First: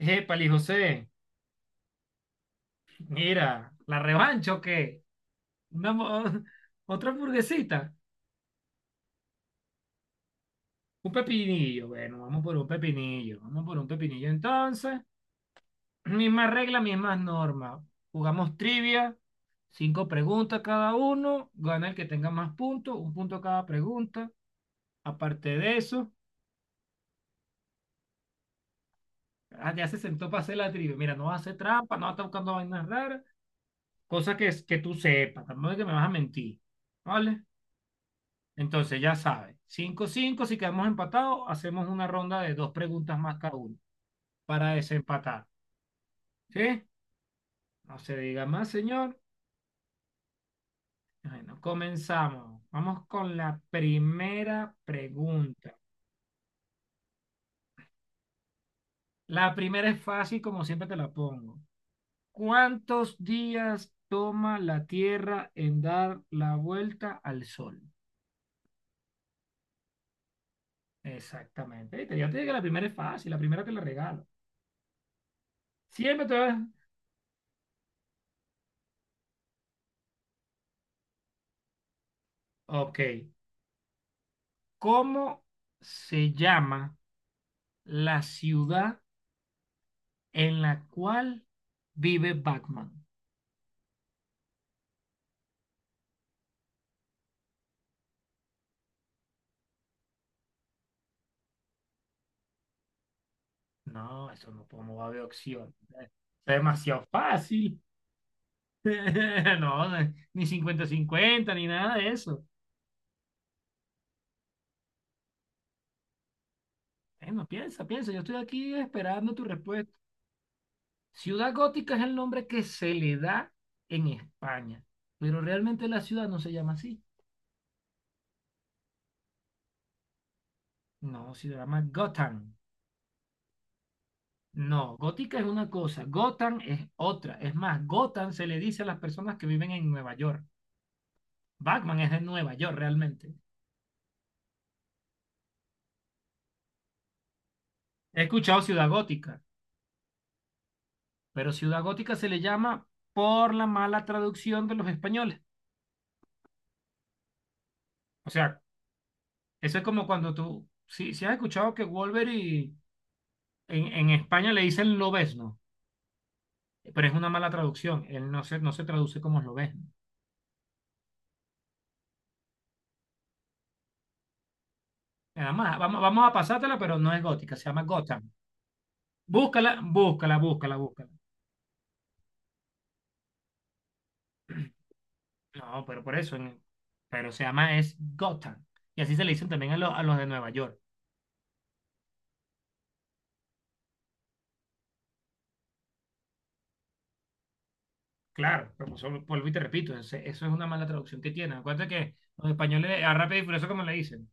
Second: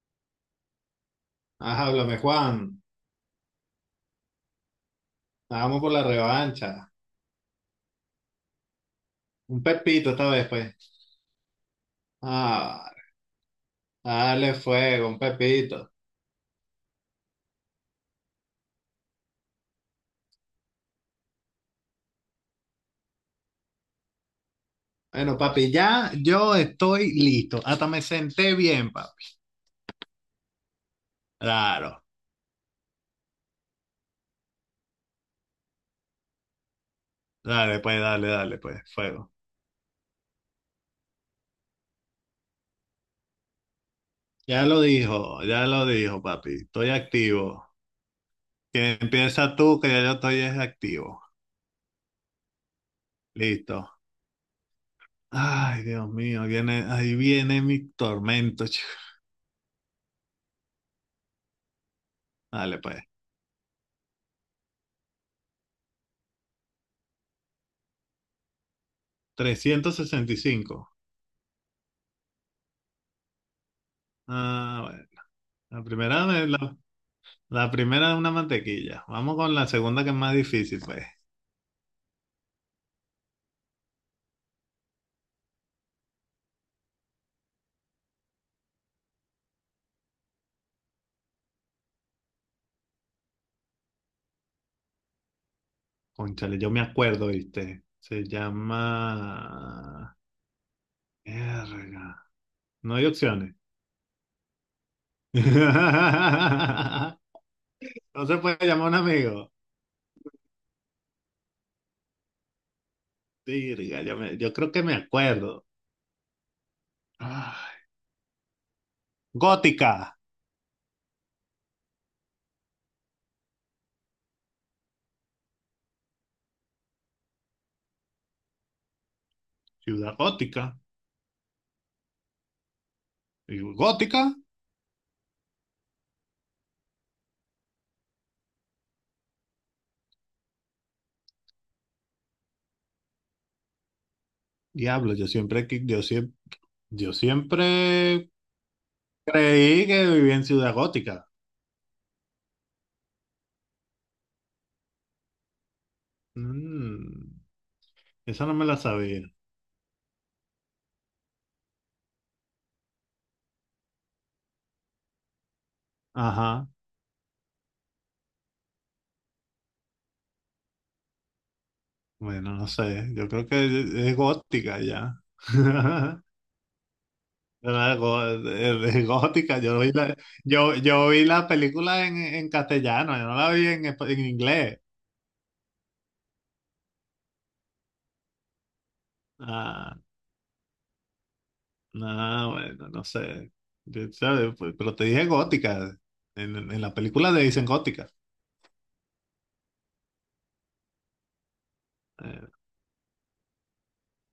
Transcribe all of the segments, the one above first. Épale, José, Ajá, háblame, Juan. mira, ¿la revancha o qué? Vamos por Una la mo- revancha. otra hamburguesita, Un pepito esta vez, pues. un pepinillo, bueno, vamos por un Ah, pepinillo, vamos por un pepinillo dale entonces. fuego, un pepito. Misma regla, mismas normas. Jugamos trivia, cinco preguntas cada uno, gana el que tenga más puntos, un punto cada pregunta. Bueno, Aparte papi, de ya eso, yo estoy listo. Hasta me senté bien, papi. ah, ya se sentó para hacer la trivia. Mira, no vas a hacer trampa, no Claro. vas a estar buscando vainas raras, cosas que tú sepas, tampoco es que me vas a mentir, ¿vale? Dale, pues, dale, dale, pues, Entonces, ya fuego. sabe, cinco cinco si quedamos empatados, hacemos una ronda de dos preguntas más cada uno para desempatar. Ya lo dijo, papi. ¿Sí? Estoy activo. No se diga más, Que señor. empieza tú, que ya yo estoy es activo. Bueno, comenzamos. Vamos con la Listo. primera pregunta. Ay, Dios mío, viene, ahí viene mi tormento, chico. La primera es fácil, como siempre te la pongo. Dale, pues. ¿Cuántos días toma la Tierra en dar la vuelta al Sol? 365. Exactamente. Viste, ya te dije que la primera es fácil, la primera te la regalo. Ah, bueno. La Siempre primera, te de voy a- la, la primera de una mantequilla. Vamos con la segunda, que es más difícil, pues. Ok. ¿Cómo se llama la ciudad en la cual vive Batman? Cónchale, yo me acuerdo, ¿viste? Se llama... Verga. No hay opciones. No, eso no, pues, no va a haber opción. Es demasiado fácil. No se puede llamar a un amigo. No, ni cincuenta cincuenta ni nada de eso. Virga, yo creo que me acuerdo. Bueno, Ah, piensa, piensa. Yo estoy aquí esperando tu respuesta. gótica. Ciudad gótica es el nombre que se le da en España, pero realmente la ciudad no se llama así. Ciudad gótica. No, se llama Gotham. Y ¿gótica? No, gótica es una cosa, Gotham es otra. Es más, Gotham se le dice a las personas que viven en Nueva York. Batman es de Nueva York realmente. Diablo, yo He siempre escuchado Ciudad Gótica, creí que vivía en Ciudad Gótica. pero Ciudad Gótica se le llama por la mala traducción de los españoles. Mm, O esa no sea, me la sabía. eso es como cuando tú, si has escuchado que Wolverine en España le dicen lobesno, Ajá, pero es una mala traducción, él no se traduce como lobesno. bueno, no sé, yo creo que es gótica ya. Nada más, vamos, vamos a pasártela, pero no es gótica, se llama Era Gotham. gó- es gótica, Búscala, búscala, yo, búscala, yo búscala. vi la película en castellano, yo no la vi en, en inglés. No, pero por eso, pero se llama es Gotham. Y así se le dicen también a, Ah, a los de Nueva York. no, bueno, no sé. Yo, ¿sabes? Pues, pero te dije gótica, en la película le dicen gótica. Claro, pero eso vuelvo y te repito, eso es una mala traducción que tiene. Acuérdate que Eh, los españoles a rápido y furioso, como le dicen,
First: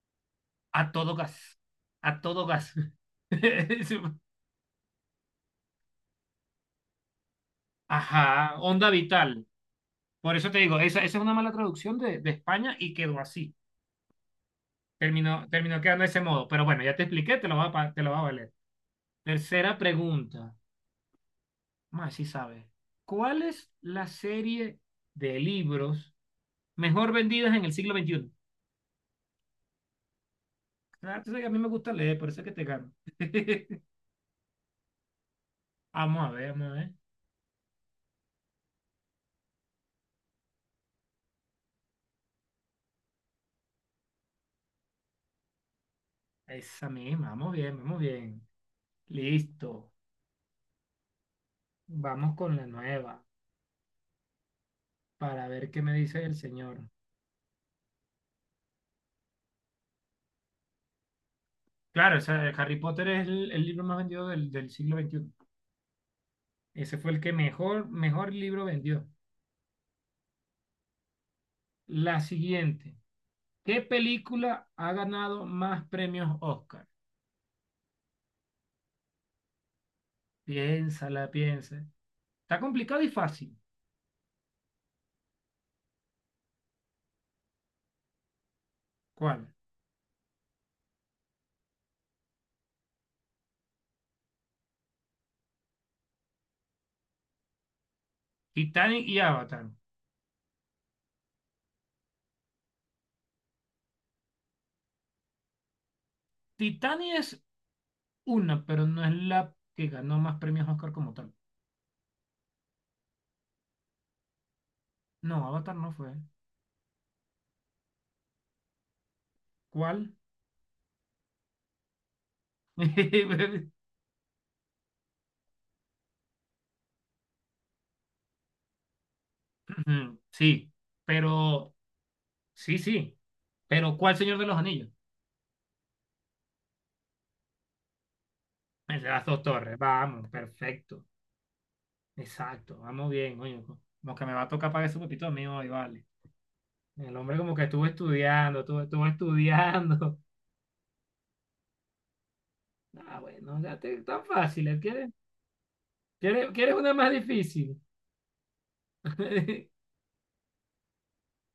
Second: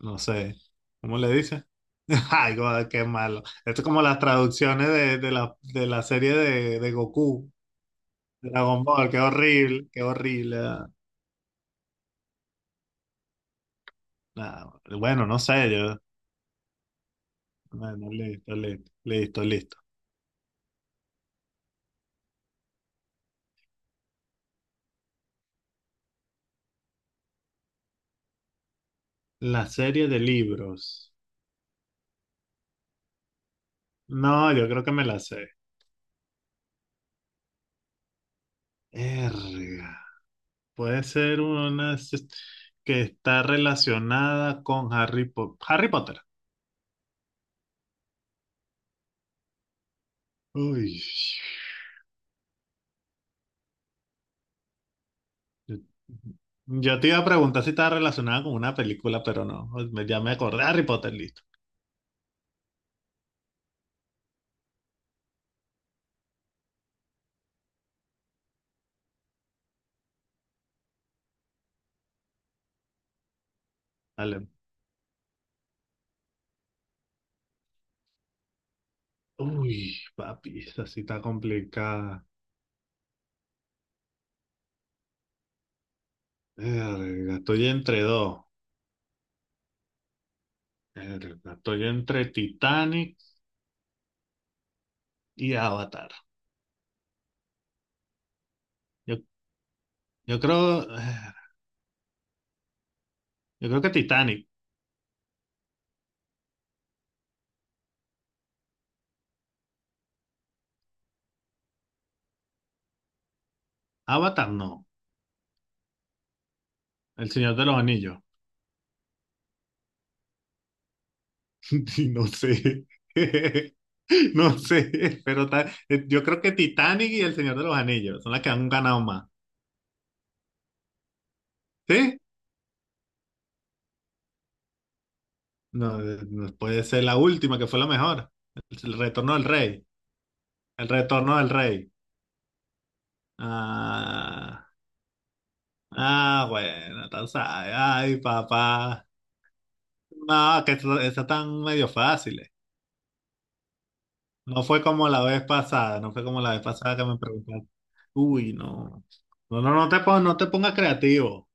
no sé, a todo ¿cómo le gas, dicen? a todo Ay, gas. God, qué malo. Esto es como las traducciones de la serie de Goku. Ajá, Dragon onda Ball, qué vital. horrible, qué Por eso horrible. te digo, esa es una mala traducción de España y quedó así. Nada, bueno, no Terminó, sé, terminó yo. quedando de ese modo. Pero bueno, ya te expliqué, te Bueno, lo va a valer. listo, listo, listo, Tercera listo. pregunta. Más si sabes. ¿Cuál es la serie de libros mejor vendidas en el siglo XXI? La serie de libros. Ah, tú sabes que a mí me gusta leer, por eso es que te gano. No, yo creo que me la sé. Vamos a ver, vamos a ver. Erga. Puede ser una s- Que está relacionada con Harry Potter. Harry Potter. Esa misma, vamos bien, vamos bien. Listo. Uy. Vamos con la nueva para ver Yo qué me dice el señor. yo te iba a preguntar si estaba relacionada con una película, pero no. Ya me acordé. Harry Potter, listo. Claro, o sea, Harry Potter es el libro más vendido del siglo XXI. Ese fue el que mejor, mejor libro vendió. La siguiente. ¿Qué Dale. película ha ganado más premios Oscar? Uy, papi, esa sí está Piénsala, piensa. complicada. Está complicado y fácil. Verga, estoy entre dos. ¿Cuál? Verga, estoy entre Titanic y Avatar. Titanic Yo, y Avatar. yo creo, yo creo que Titanic. Titanic es una, pero no es la que ganó más premios Oscar como tal. Avatar no. No, Avatar no fue. El Señor de los Anillos. ¿Cuál? Y no sé. No sé, pero yo creo que Titanic y El Señor de los Anillos son las que han ganado más. Sí, pero ¿Sí? sí, sí. Pero ¿cuál Señor de los Anillos? No, no puede ser la última, que fue la mejor. El El de las retorno dos del torres. rey. Vamos, El perfecto. retorno del rey. Exacto, vamos bien, coño. Como que me va a Ah, tocar pagar ese pepito mío hoy, vale. ah, bueno, El tú hombre como que sabes. estuvo Ay, estudiando, estuvo, estuvo papá. estudiando. No, que eso tan medio fáciles. Ah, bueno, ya te, tan No fácil. ¿Eh? fue como ¿Quieres, la vez pasada, no fue como la quieres, vez quieres una pasada que más me preguntaste. difícil? Uy, no. No, no, no te pongas, no te pongas creativo.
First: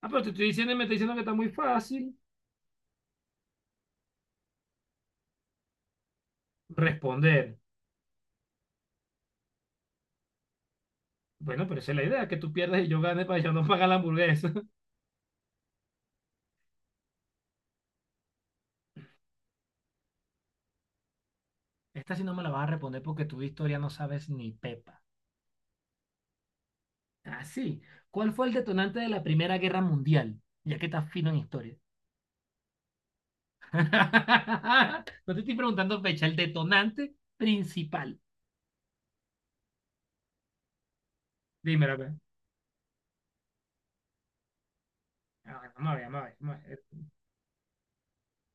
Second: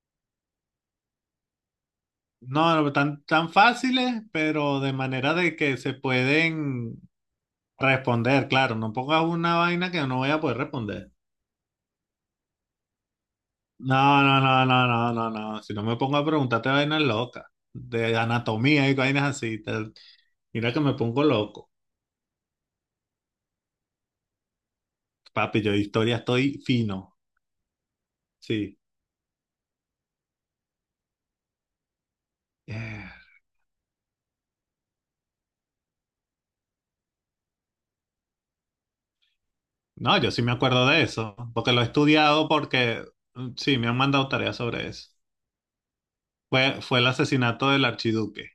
Ah, pero te estoy diciendo y me está diciendo que está muy fácil No, no, tan, tan fáciles, pero de manera de que se pueden responder. responder, claro. No pongas una vaina que no voy a poder responder. Bueno, pero esa es la idea, que tú pierdas y yo gane para yo no pagar la No, no, hamburguesa. no, no, no, no, no. Si no me pongo a preguntarte vainas locas, de anatomía y vainas así, tal. Mira que me pongo loco. Esta sí no me la vas a responder porque tu historia no sabes ni pepa. Papi, yo de historia estoy fino. Ah, sí. ¿Cuál fue el Sí. detonante de la Primera Guerra Mundial? Ya que estás fino en historia. Eh, No te estoy preguntando fecha, el detonante principal. No, yo sí me acuerdo de eso, porque lo he Dímelo, pues. estudiado porque mm, sí, me han mandado tareas sobre eso. A ver, vamos a ver, vamos a ver. Vamos a ver. Fue el asesinato del archiduque.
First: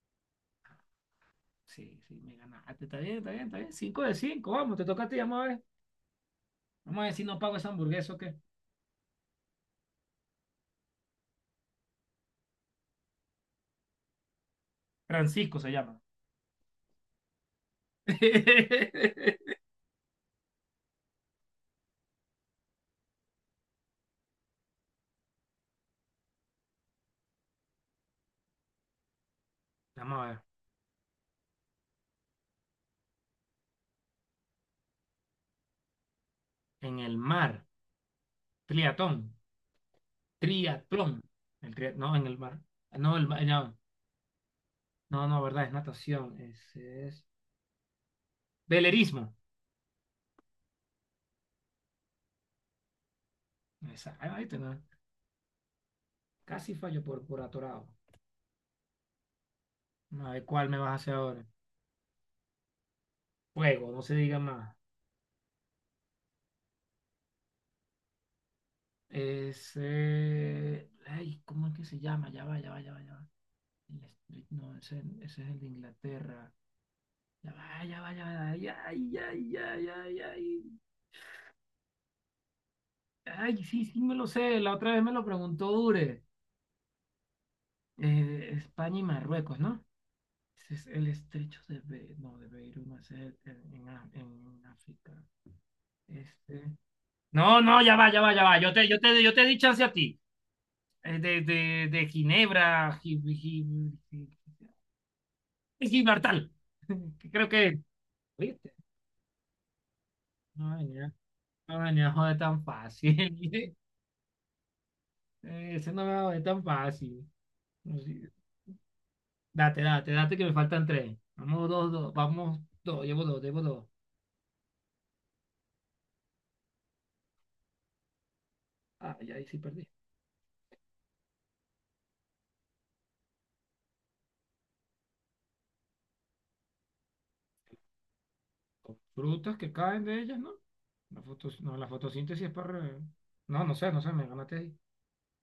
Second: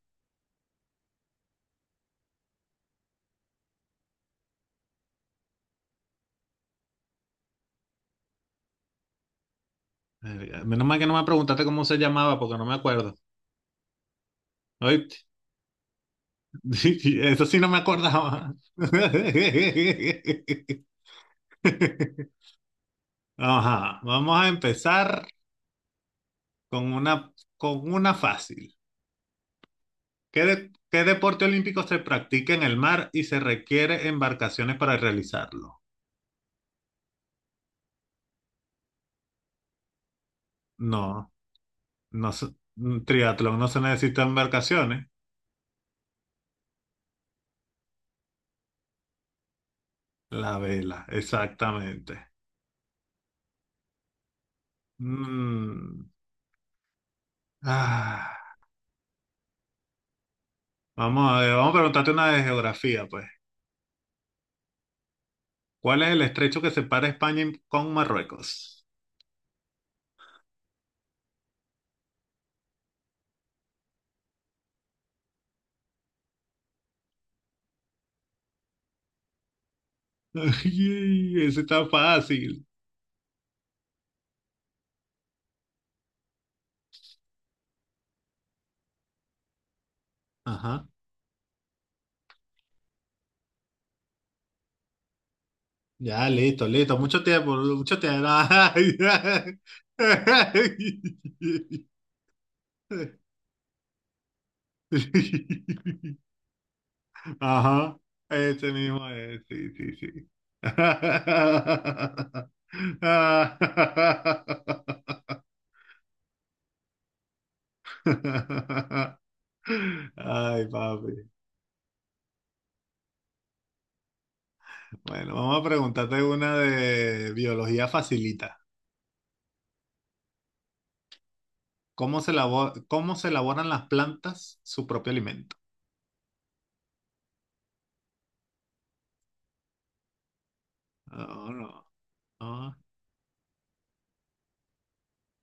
Sí, sí, me ganaste. Está bien, está bien, está bien. Cinco de cinco, vamos, te toca a ti, vamos a ver. Vamos a ver si no pago esa hamburguesa o qué. Menos mal que no me preguntaste cómo se llamaba, porque no me acuerdo. ¿Oíste? Francisco se llama. Eso sí no me acordaba. Ajá, vamos a empezar con una, con una fácil. Vamos a ver. ¿Qué deporte olímpico se practica en el mar y se requiere embarcaciones para realizarlo? En el mar. Triatón. Triatlón. No. No, en el mar. Un No, el mar. triatlón no No. se necesita embarcaciones. No, no, verdad, es natación, es velerismo. La vela, exactamente. Ahí te va. Mm, Casi fallo por atorado. ah, A ver cuál me vas a hacer vamos a ahora. ver, vamos a preguntarte una de geografía, pues. Juego, no se diga más. ¿Cuál es el estrecho que separa España y- ¿Con Marruecos? Es, ay, ¿cómo es que se llama? Ya va, ya va, ya va, ya va. No, ese es el de Inglaterra. Ya va, ya va, ya va. Ay, ay, ay, ay, ay, ay. Ay, ese está fácil. Ay, sí, sí me lo sé. La otra vez me lo preguntó Ure. España y Marruecos, ¿no? Ese Ajá. es el estrecho de Be no, de Beirut, no, ese es en África. Ya, Este, listo, listo. Mucho tiempo, no, no, ya mucho va, ya tiempo. va, ya va. Yo te, Ay, yo te, yo te di chance a ti. De Ginebra, Gi- ay. Gibraltar. Que creo que. Ajá, ese ¿Viste? mismo es, sí, sí, sí. No venía, no venía a joder tan fácil. Ese no me va a joder tan fácil. No, sí. Date, date, date que me Ay, faltan papi. tres. Vamos dos, dos. Vamos dos. Llevo dos, llevo dos. Bueno, vamos a preguntarte una de biología facilita. Ah, ya ahí sí perdí. ¿Cómo se elaboran las plantas su propio alimento? Con frutas que caen de ellas, ¿no? La No, fotos, no, no, la fotosíntesis es para no, No, no sé, no sé, me ganaste ahí.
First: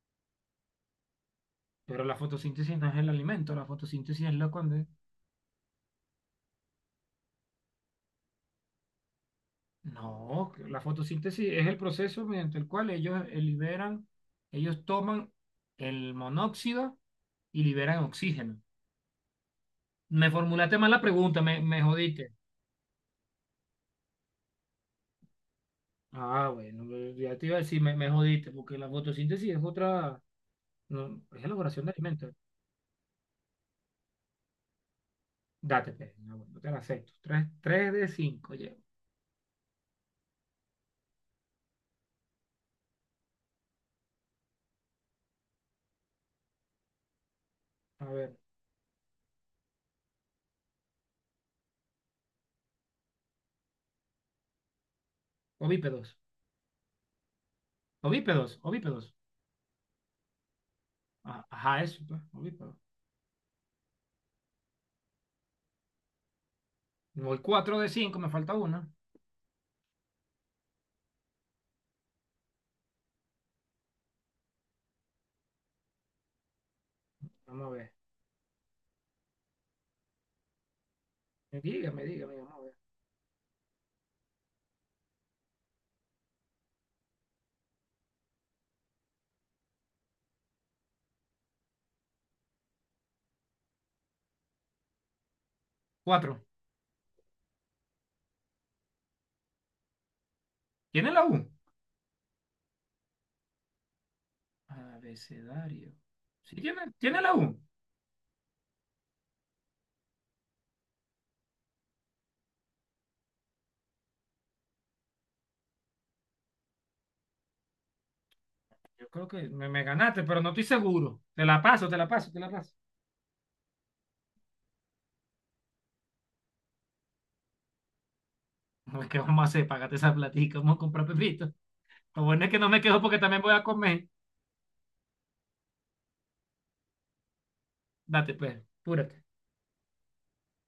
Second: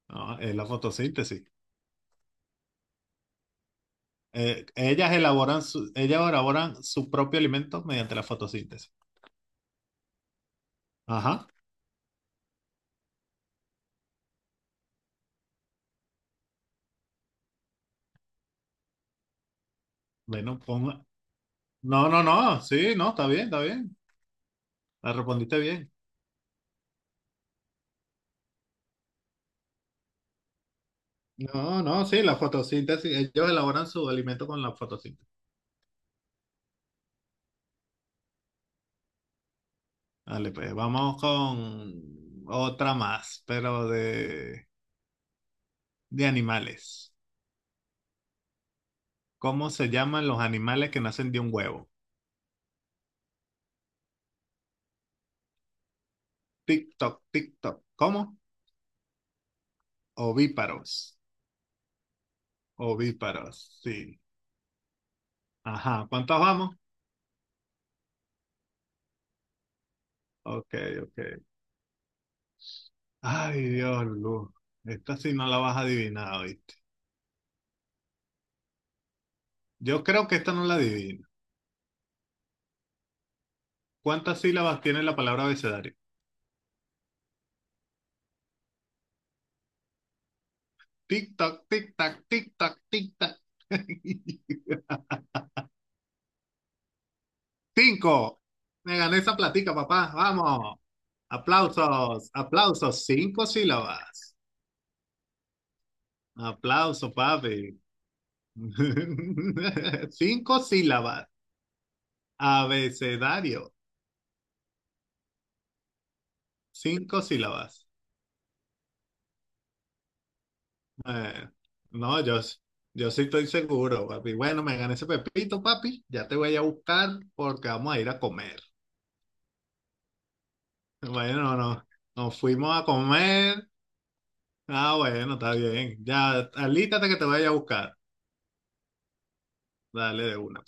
no, es la fotosíntesis. Pero la fotosíntesis no es el alimento, la fotosíntesis es la cuando... Ellas elaboran su propio alimento mediante la fotosíntesis. No, que la Ajá. fotosíntesis es el proceso mediante el cual ellos liberan, ellos toman el monóxido y liberan oxígeno. Me Bueno, formulaste pon, mal la pregunta, me No, no, jodiste. no, sí, no, está bien, está bien. La respondiste bien. Ah, bueno, ya te iba a decir, me jodiste, porque la fotosíntesis es otra, no, es No, elaboración de no, sí, alimentos. la fotosíntesis, ellos elaboran su alimento con la fotosíntesis. Date, pues, no, bueno, no te la acepto. Tres, tres de cinco, Vale, pues vamos con otra más, pero de animales. a ver, ¿Cómo se llaman los animales que nacen de un huevo? ovípedos. Tic-toc, tic-toc. ¿Cómo? Ovípedos, ovípedos. Ovíparos. Ah, ajá, eso, pues, ovípedos. Ovíparos, sí. Ajá, ¿cuántos vamos? Voy cuatro de cinco, me falta una. Ok, ok. Ay, Dios, Luz. Esta sí no la vas a adivinar, ¿oíste? Vamos a ver. Yo creo que esta no la adivinas. Dígame, dígame, vamos a ver. ¿Cuántas sílabas tiene la palabra abecedario? Tic-tac, tic-tac, tic-tac, tic-tac. Cuatro. Cinco. Me gané esa platica, papá. Vamos. ¿Tiene la U? Aplausos, aplausos. Cinco sílabas. Abecedario. Sí, tiene, Aplauso, tiene la U. papi. Cinco sílabas. Abecedario. Cinco sílabas. Yo creo que me ganaste, pero no estoy seguro. Te Eh, la paso, te la no, paso, yo, te la paso. yo sí estoy seguro, papi. Bueno, me gané ese pepito, papi. Ya te voy a buscar porque vamos a ir a comer. No, ¿qué vamos a hacer? Págate esa platica, vamos a comprar pepito. Bueno, no, Lo nos bueno es que no fuimos me a quejo porque también voy a comer. comer. Ah, bueno, está bien. Ya, alístate que te voy a ir a buscar. Date, pues, apúrate. Dale de una.